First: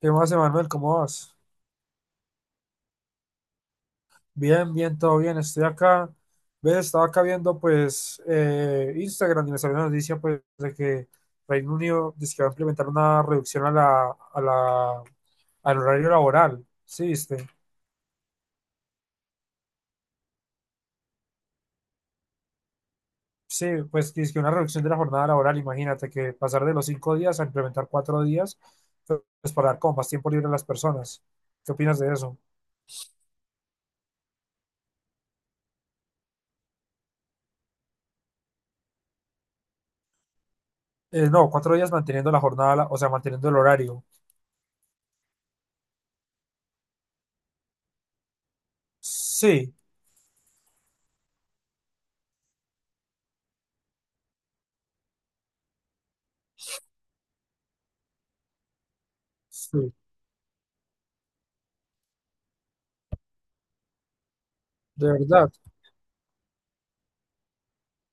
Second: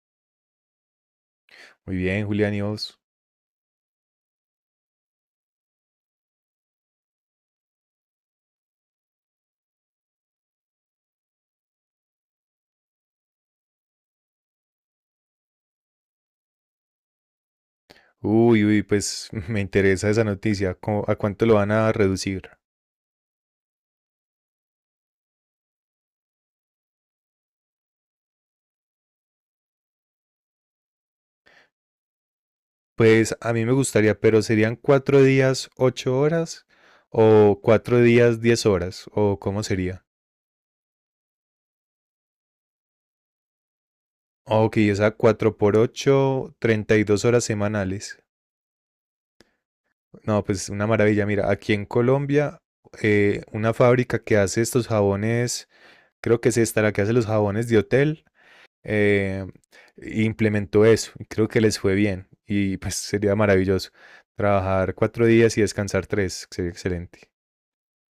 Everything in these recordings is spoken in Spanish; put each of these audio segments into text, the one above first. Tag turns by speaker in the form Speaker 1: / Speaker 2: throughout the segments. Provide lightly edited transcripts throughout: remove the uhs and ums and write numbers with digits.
Speaker 1: ¿Qué más, Emanuel? ¿Cómo vas?
Speaker 2: Muy bien, Julián, ¿y vos?
Speaker 1: Bien, bien, todo bien. Estoy acá. ¿Ves? Estaba acá viendo, pues, Instagram y me salió una noticia, pues, de que Reino Unido dice que va a implementar una reducción a la, a la, al horario laboral. ¿Sí, viste?
Speaker 2: Uy, uy, pues me interesa esa noticia. ¿A cuánto lo van a reducir?
Speaker 1: Sí, pues, que es que una reducción de la jornada laboral. Imagínate que pasar de los 5 días a implementar 4 días, pues, para dar como más tiempo libre a las personas. ¿Qué opinas de eso?
Speaker 2: Pues a mí me gustaría, pero ¿serían cuatro días, ocho horas? ¿O cuatro días, diez horas? ¿O cómo sería?
Speaker 1: No, 4 días manteniendo la jornada, o sea, manteniendo el horario.
Speaker 2: Ok, esa 4 por 8, 32 horas semanales.
Speaker 1: Sí,
Speaker 2: No, pues una maravilla. Mira, aquí en Colombia, una fábrica que hace estos jabones, creo que es esta la que hace los jabones de hotel. eh,
Speaker 1: sí,
Speaker 2: implementó eso y creo que les fue bien y pues sería maravilloso trabajar
Speaker 1: de
Speaker 2: cuatro
Speaker 1: verdad.
Speaker 2: días y descansar tres, sería excelente.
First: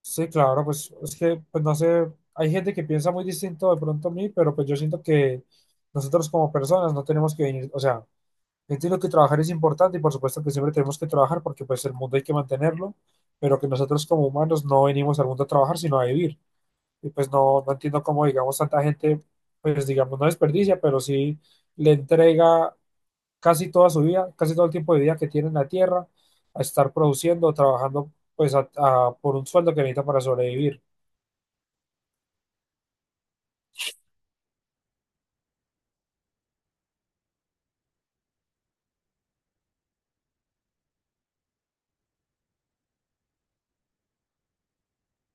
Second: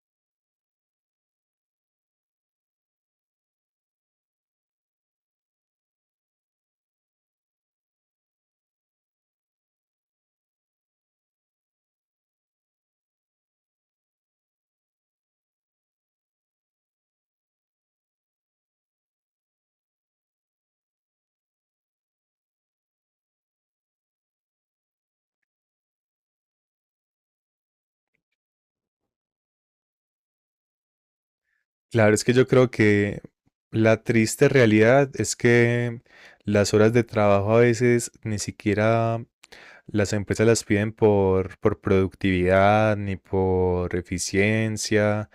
Speaker 1: Sí, claro, pues es que, pues no sé, hay gente que piensa muy distinto de pronto a mí, pero pues yo siento que nosotros como personas no tenemos que venir, o sea, entiendo que trabajar es importante y por supuesto que siempre tenemos que trabajar porque pues el mundo hay que mantenerlo, pero que nosotros como humanos no venimos al mundo a trabajar, sino a vivir. Y pues no, no entiendo cómo, digamos, tanta gente, pues digamos, no desperdicia, pero sí le entrega casi toda su vida, casi todo el tiempo de vida que tiene en la tierra a estar produciendo, trabajando pues por un sueldo que necesita para sobrevivir.
Speaker 2: Claro, es que yo creo que la triste realidad es que las horas de trabajo a veces ni siquiera las empresas las piden por productividad ni por eficiencia.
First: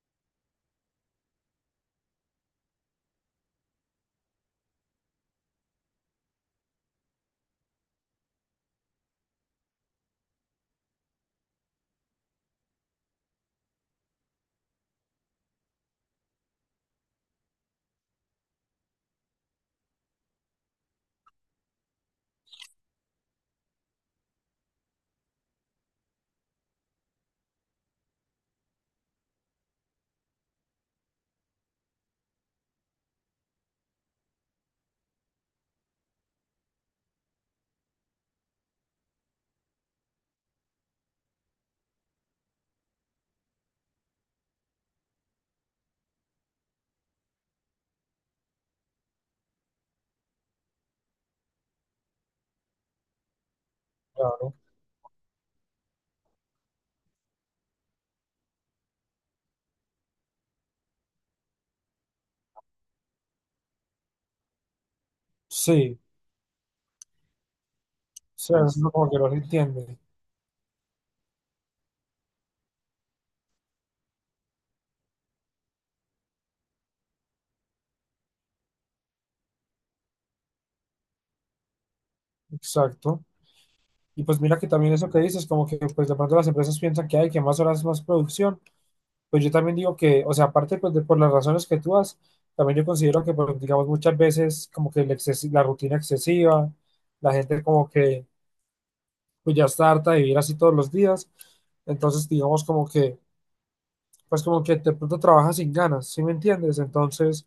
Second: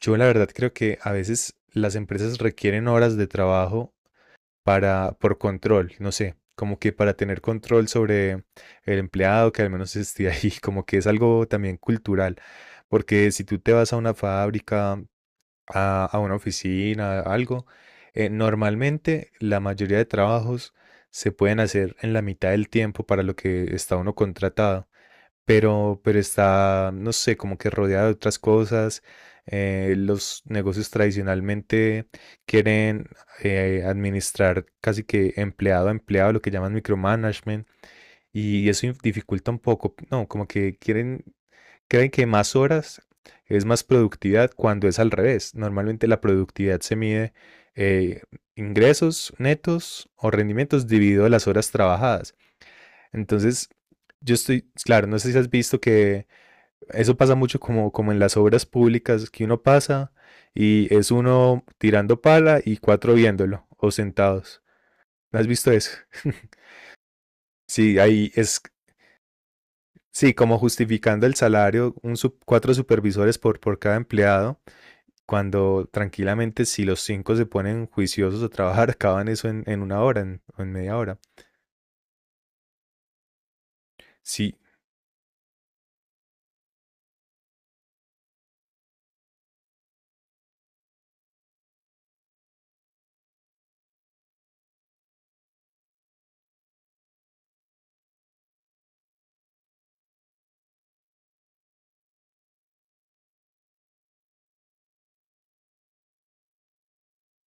Speaker 2: Yo la verdad creo que a veces las empresas requieren horas de trabajo para, por control, no sé, como que para tener control sobre el empleado que al menos esté ahí, como que es algo también cultural, porque si tú te vas a una fábrica, a una oficina, a algo, normalmente la mayoría de trabajos se pueden hacer en la mitad del tiempo para lo que está uno contratado pero está, no sé, como que rodeada de otras cosas. Los negocios tradicionalmente quieren administrar casi que empleado a empleado, lo que llaman micromanagement, y eso dificulta un poco, no, como que quieren, creen que más horas es más productividad cuando es al revés. Normalmente la productividad se mide eh, ingresos netos o rendimientos dividido las horas trabajadas. Entonces, yo
Speaker 1: Claro,
Speaker 2: estoy, claro, no sé si has visto que eso pasa mucho como, como en las obras públicas, que uno pasa y es uno tirando pala y cuatro viéndolo o sentados. ¿No has visto eso?
Speaker 1: sí,
Speaker 2: Sí, ahí
Speaker 1: o
Speaker 2: es,
Speaker 1: sea, es lo como que no se entiende,
Speaker 2: sí, como justificando el salario, cuatro supervisores por cada empleado, cuando tranquilamente si los cinco se ponen juiciosos a trabajar, acaban eso en una hora o en media hora.
Speaker 1: exacto. Y pues
Speaker 2: Sí,
Speaker 1: mira que también eso que dices, como que pues de pronto las empresas piensan que hay que más horas, más producción, pues yo también digo que, o sea, aparte pues de, por las razones que tú das, también yo considero que pues, digamos muchas veces como que la rutina excesiva, la gente como que pues ya está harta de vivir así todos los días, entonces digamos como que de pronto trabajas sin ganas, ¿sí me entiendes? Entonces,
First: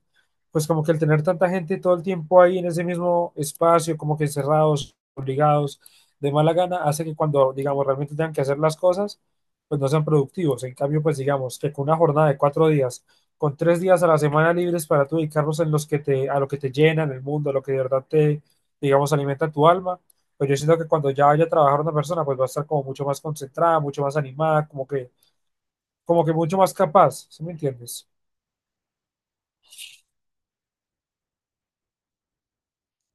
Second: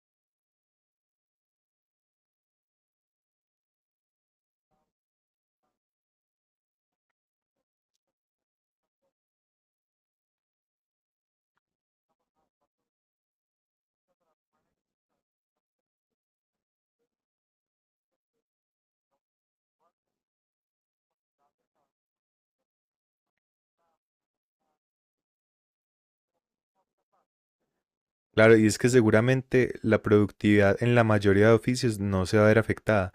Speaker 1: pues como que el tener tanta gente todo el tiempo ahí en ese mismo espacio, como que encerrados, obligados, de mala gana, hace que cuando, digamos, realmente tengan que hacer las cosas, pues no sean productivos. En cambio, pues digamos que con una jornada de 4 días, con 3 días a la semana libres para tú dedicarlos en los que te, a lo que te llenan el mundo, a lo que de verdad te, digamos, alimenta tu alma, pues yo siento que cuando ya vaya a trabajar una persona, pues va a estar como mucho más concentrada, mucho más animada, como que mucho más capaz, ¿sí me entiendes?
Speaker 2: claro, y es que seguramente la productividad en la mayoría de oficios no se va a ver afectada.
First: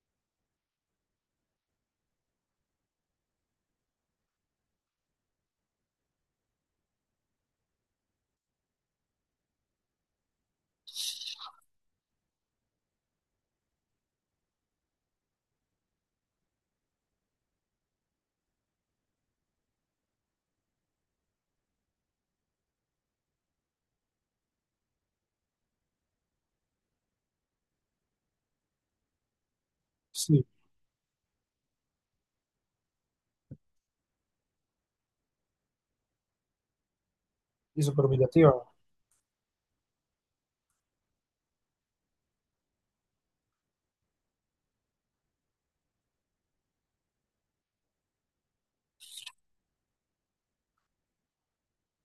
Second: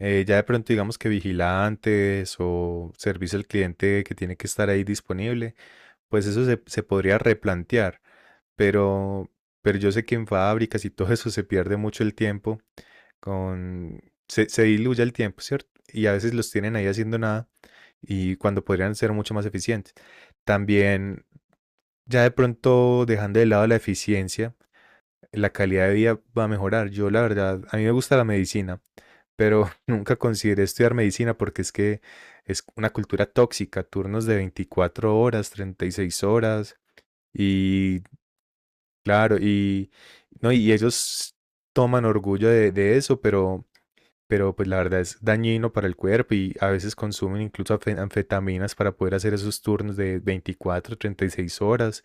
Speaker 2: Ya de pronto digamos que vigilantes o servicio al cliente que tiene que estar ahí disponible, pues eso se podría replantear, pero, pero yo sé que en fábricas y todo eso se pierde mucho el tiempo, con, se diluye el tiempo, ¿cierto? Y a veces los tienen ahí haciendo nada y cuando podrían ser mucho más eficientes. También ya de pronto dejando de lado la eficiencia la calidad de vida va a mejorar. Yo, la verdad, a mí me gusta la medicina, pero nunca
Speaker 1: Sí,
Speaker 2: consideré estudiar medicina porque es que es una cultura tóxica, turnos de 24 horas, 36 horas,
Speaker 1: y
Speaker 2: y
Speaker 1: súper humillativa.
Speaker 2: claro, y, no, y ellos toman orgullo de eso, pero pues la verdad es dañino para el cuerpo y a veces consumen incluso anfetaminas para poder hacer esos turnos de 24 36 horas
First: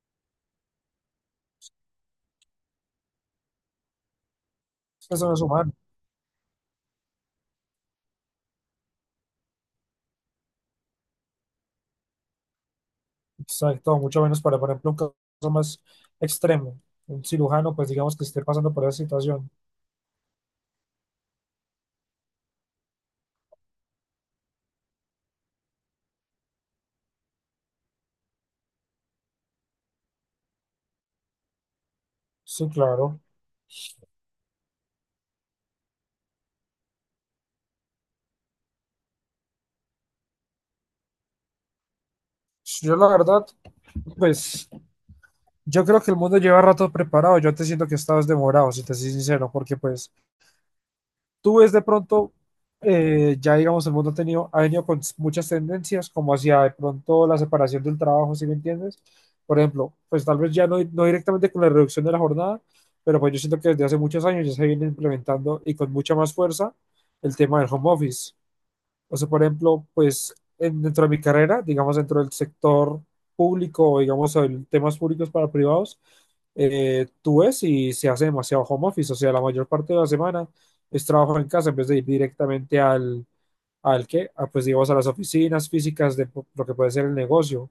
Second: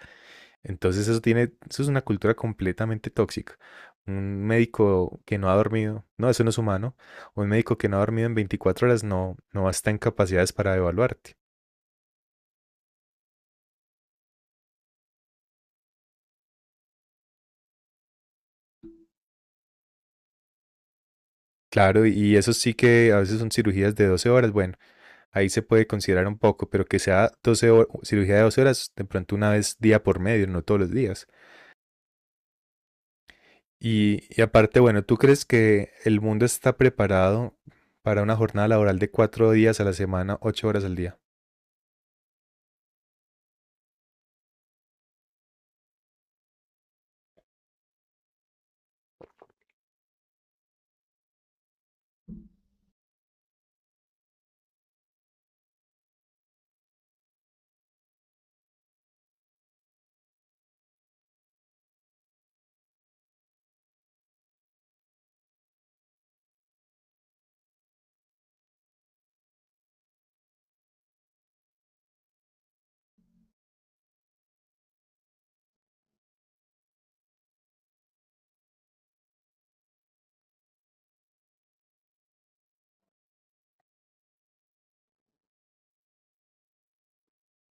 Speaker 2: entonces eso tiene, eso es una cultura completamente tóxica. Un médico
Speaker 1: Eso no
Speaker 2: que
Speaker 1: es
Speaker 2: no ha
Speaker 1: humano,
Speaker 2: dormido, no, eso no es humano. Un médico que no ha dormido en 24 horas no, no está en capacidades para evaluarte.
Speaker 1: exacto, mucho menos para, por ejemplo, un caso más extremo, un cirujano, pues digamos que esté pasando por esa situación.
Speaker 2: Claro, y eso sí que a veces son cirugías de 12 horas, bueno, ahí se puede considerar un poco, pero que sea cirugía de 12 horas, de pronto una vez día por medio, no todos los días.
Speaker 1: Sí, claro.
Speaker 2: Y aparte, bueno, ¿tú crees que el mundo está preparado para una jornada laboral de cuatro días a la semana, ocho horas al día?
Speaker 1: Yo la verdad, pues yo creo que el mundo lleva rato preparado, yo te siento que estabas demorado, si te soy sincero, porque pues tú ves de pronto, ya digamos, el mundo ha tenido, ha venido con muchas tendencias, como hacia de pronto la separación del trabajo, ¿sí me entiendes? Por ejemplo, pues tal vez ya no, no directamente con la reducción de la jornada, pero pues yo siento que desde hace muchos años ya se viene implementando y con mucha más fuerza el tema del home office. O sea, por ejemplo, pues dentro de mi carrera, digamos dentro del sector público o digamos temas públicos para privados, tú ves y se hace demasiado home office, o sea, la mayor parte de la semana es trabajo en casa en vez de ir directamente al que, pues digamos a las oficinas físicas lo que puede ser el negocio.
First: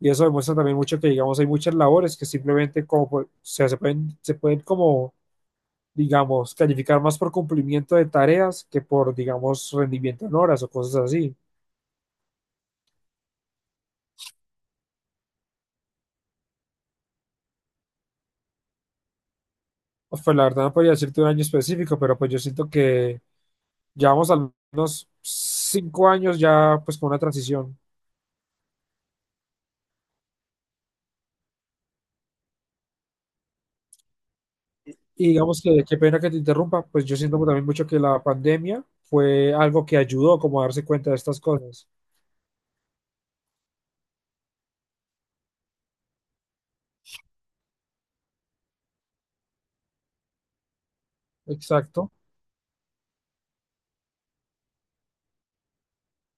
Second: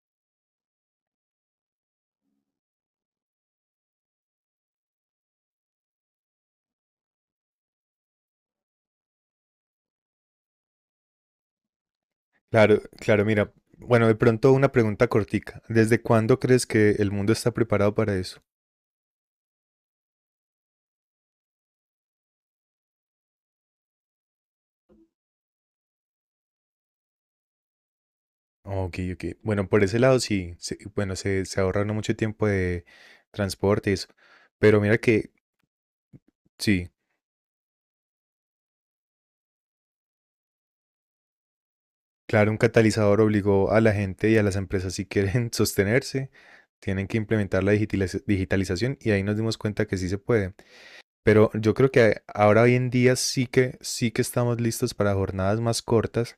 Speaker 1: Y eso demuestra también mucho que digamos hay muchas labores que simplemente como pues, o sea, se pueden como digamos, calificar más por cumplimiento de tareas que por, digamos, rendimiento en horas o cosas así.
Speaker 2: Claro, claro, mira, bueno, de pronto una pregunta cortica. ¿Desde cuándo crees que el mundo está preparado para eso?
Speaker 1: Pues, la verdad no podría decirte un año específico, pero pues yo siento que llevamos al menos 5 años ya pues con una transición.
Speaker 2: Ok, ok. Bueno, por ese lado sí, sí, bueno, se ahorra uno mucho tiempo de transporte y eso. Pero mira
Speaker 1: Y
Speaker 2: que
Speaker 1: digamos que qué pena que te interrumpa,
Speaker 2: sí,
Speaker 1: pues yo siento también mucho que la pandemia fue algo que ayudó como a darse cuenta de estas cosas.
Speaker 2: claro, un catalizador obligó a la gente y a las empresas si quieren sostenerse, tienen que implementar la digitalización y ahí nos dimos cuenta que sí se puede. Pero yo creo
Speaker 1: Exacto,
Speaker 2: que ahora hoy en día sí que estamos listos para jornadas más cortas.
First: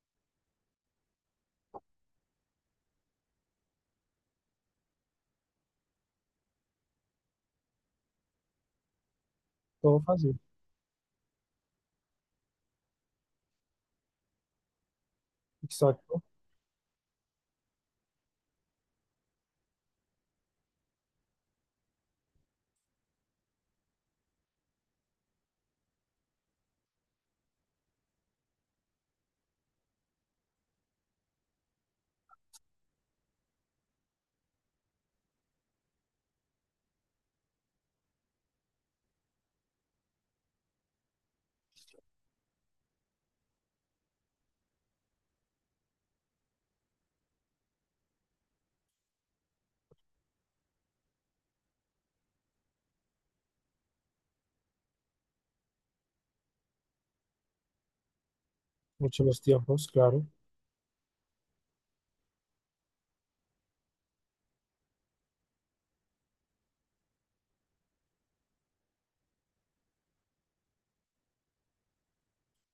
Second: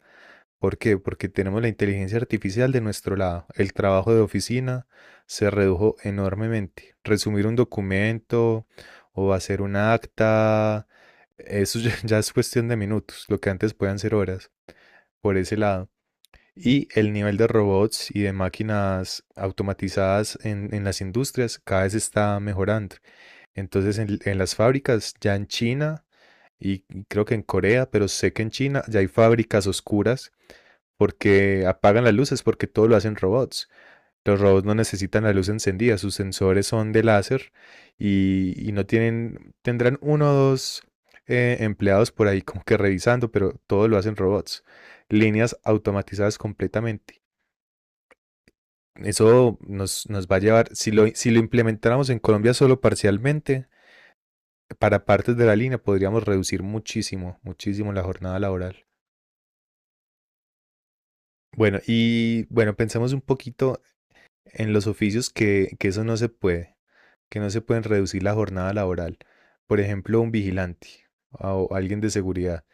Speaker 2: ¿Por qué? Porque tenemos la inteligencia artificial de nuestro lado. El trabajo de oficina se redujo enormemente. Resumir un documento o hacer una
Speaker 1: todo fácil,
Speaker 2: acta, eso ya, ya es cuestión de minutos, lo que antes podían ser horas, por ese lado.
Speaker 1: exacto,
Speaker 2: Y el nivel de robots y de máquinas automatizadas en las industrias cada vez está mejorando. Entonces en las fábricas, ya en China y creo que en Corea, pero sé que en China ya hay fábricas oscuras porque apagan las luces, porque todo lo hacen robots. Los robots no necesitan la luz encendida, sus sensores son de láser y no tienen, tendrán uno o dos empleados por ahí como que revisando, pero todo lo hacen robots. Líneas automatizadas completamente. Eso nos, nos va a llevar, si lo, si lo implementáramos en Colombia solo parcialmente, para partes de la línea podríamos reducir muchísimo, muchísimo la jornada laboral.
Speaker 1: muchos los tiempos, claro.
Speaker 2: Bueno, y bueno, pensemos un poquito en los oficios que eso no se puede, que no se pueden reducir la jornada laboral. Por ejemplo, un vigilante o alguien de seguridad.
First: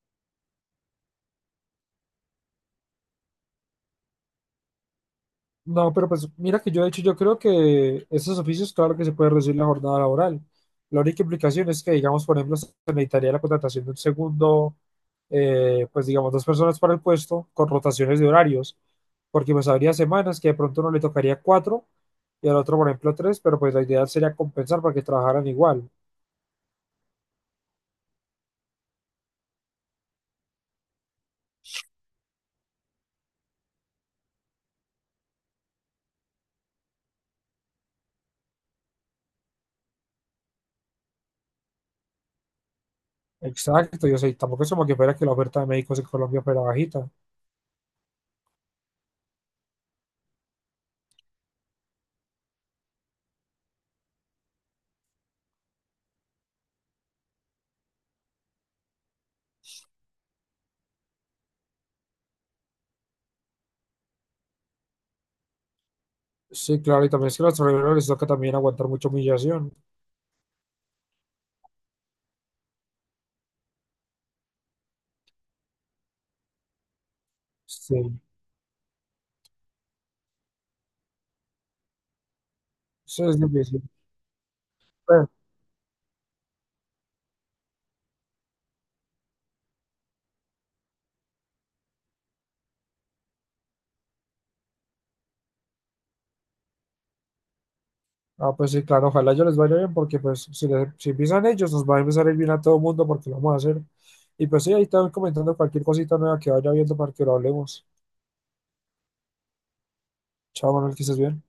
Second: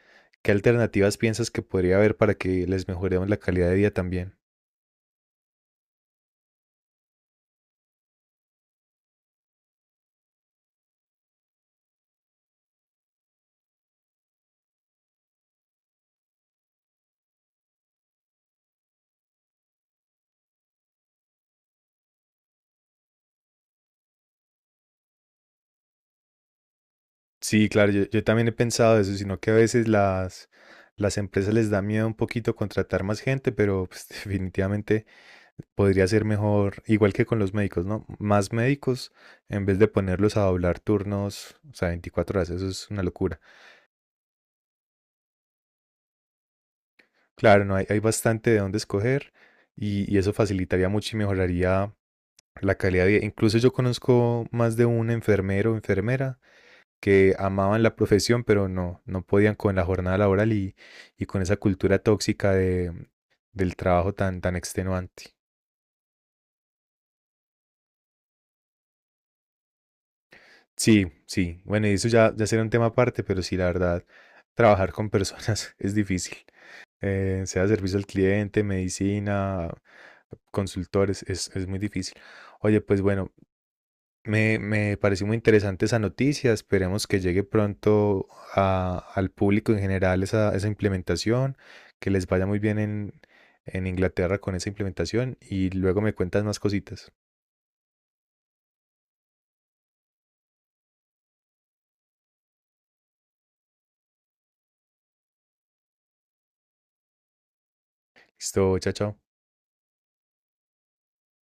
Speaker 2: ¿Qué alternativas piensas que podría haber para que les mejoremos la calidad de vida también?
Speaker 1: No, pero pues mira que yo de hecho yo creo que esos oficios, claro que se puede reducir la jornada laboral. La única implicación es que, digamos, por ejemplo, se necesitaría la contratación de un segundo, pues digamos, dos personas para el puesto con rotaciones de horarios, porque pues habría semanas que de pronto uno le tocaría cuatro y al otro, por ejemplo, tres, pero pues la idea sería compensar para que trabajaran igual.
Speaker 2: Sí, claro, yo también he pensado eso, sino que a veces las empresas les da miedo un poquito contratar más gente, pero pues, definitivamente podría ser mejor, igual que con los médicos, ¿no? Más médicos en vez de ponerlos a doblar turnos, o sea, 24 horas, eso es una locura.
Speaker 1: Exacto, yo sé, tampoco es como que fuera que la oferta de médicos en Colombia fuera bajita.
Speaker 2: Claro, no, hay bastante de dónde escoger y eso facilitaría mucho y mejoraría la calidad de vida. Incluso yo conozco más de un enfermero o enfermera que amaban la profesión, pero no, no podían con la jornada laboral y con esa cultura tóxica de, del trabajo tan, tan extenuante.
Speaker 1: Sí, claro, y también es que a los trabajadores les toca también aguantar mucha humillación.
Speaker 2: Sí, sí. Bueno, y eso ya, ya será un tema aparte, pero sí, la verdad, trabajar con personas es difícil. Sea
Speaker 1: Sí,
Speaker 2: servicio al cliente, medicina, consultores, es muy difícil. Oye, pues
Speaker 1: eso
Speaker 2: bueno,
Speaker 1: es difícil.
Speaker 2: me pareció
Speaker 1: Pues,
Speaker 2: muy interesante esa noticia. Esperemos que llegue pronto al público en general esa, esa implementación, que les vaya muy bien en Inglaterra con esa implementación y luego me cuentas más cositas.
Speaker 1: ah, pues sí, claro, ojalá yo les vaya bien porque pues si empiezan ellos nos va a empezar a ir bien a todo el mundo porque lo vamos a hacer. Y pues sí, ahí están comentando cualquier cosita nueva que vaya viendo para que lo hablemos.
Speaker 2: Listo, chao, chao.
Speaker 1: Chao, Manuel, que estés bien.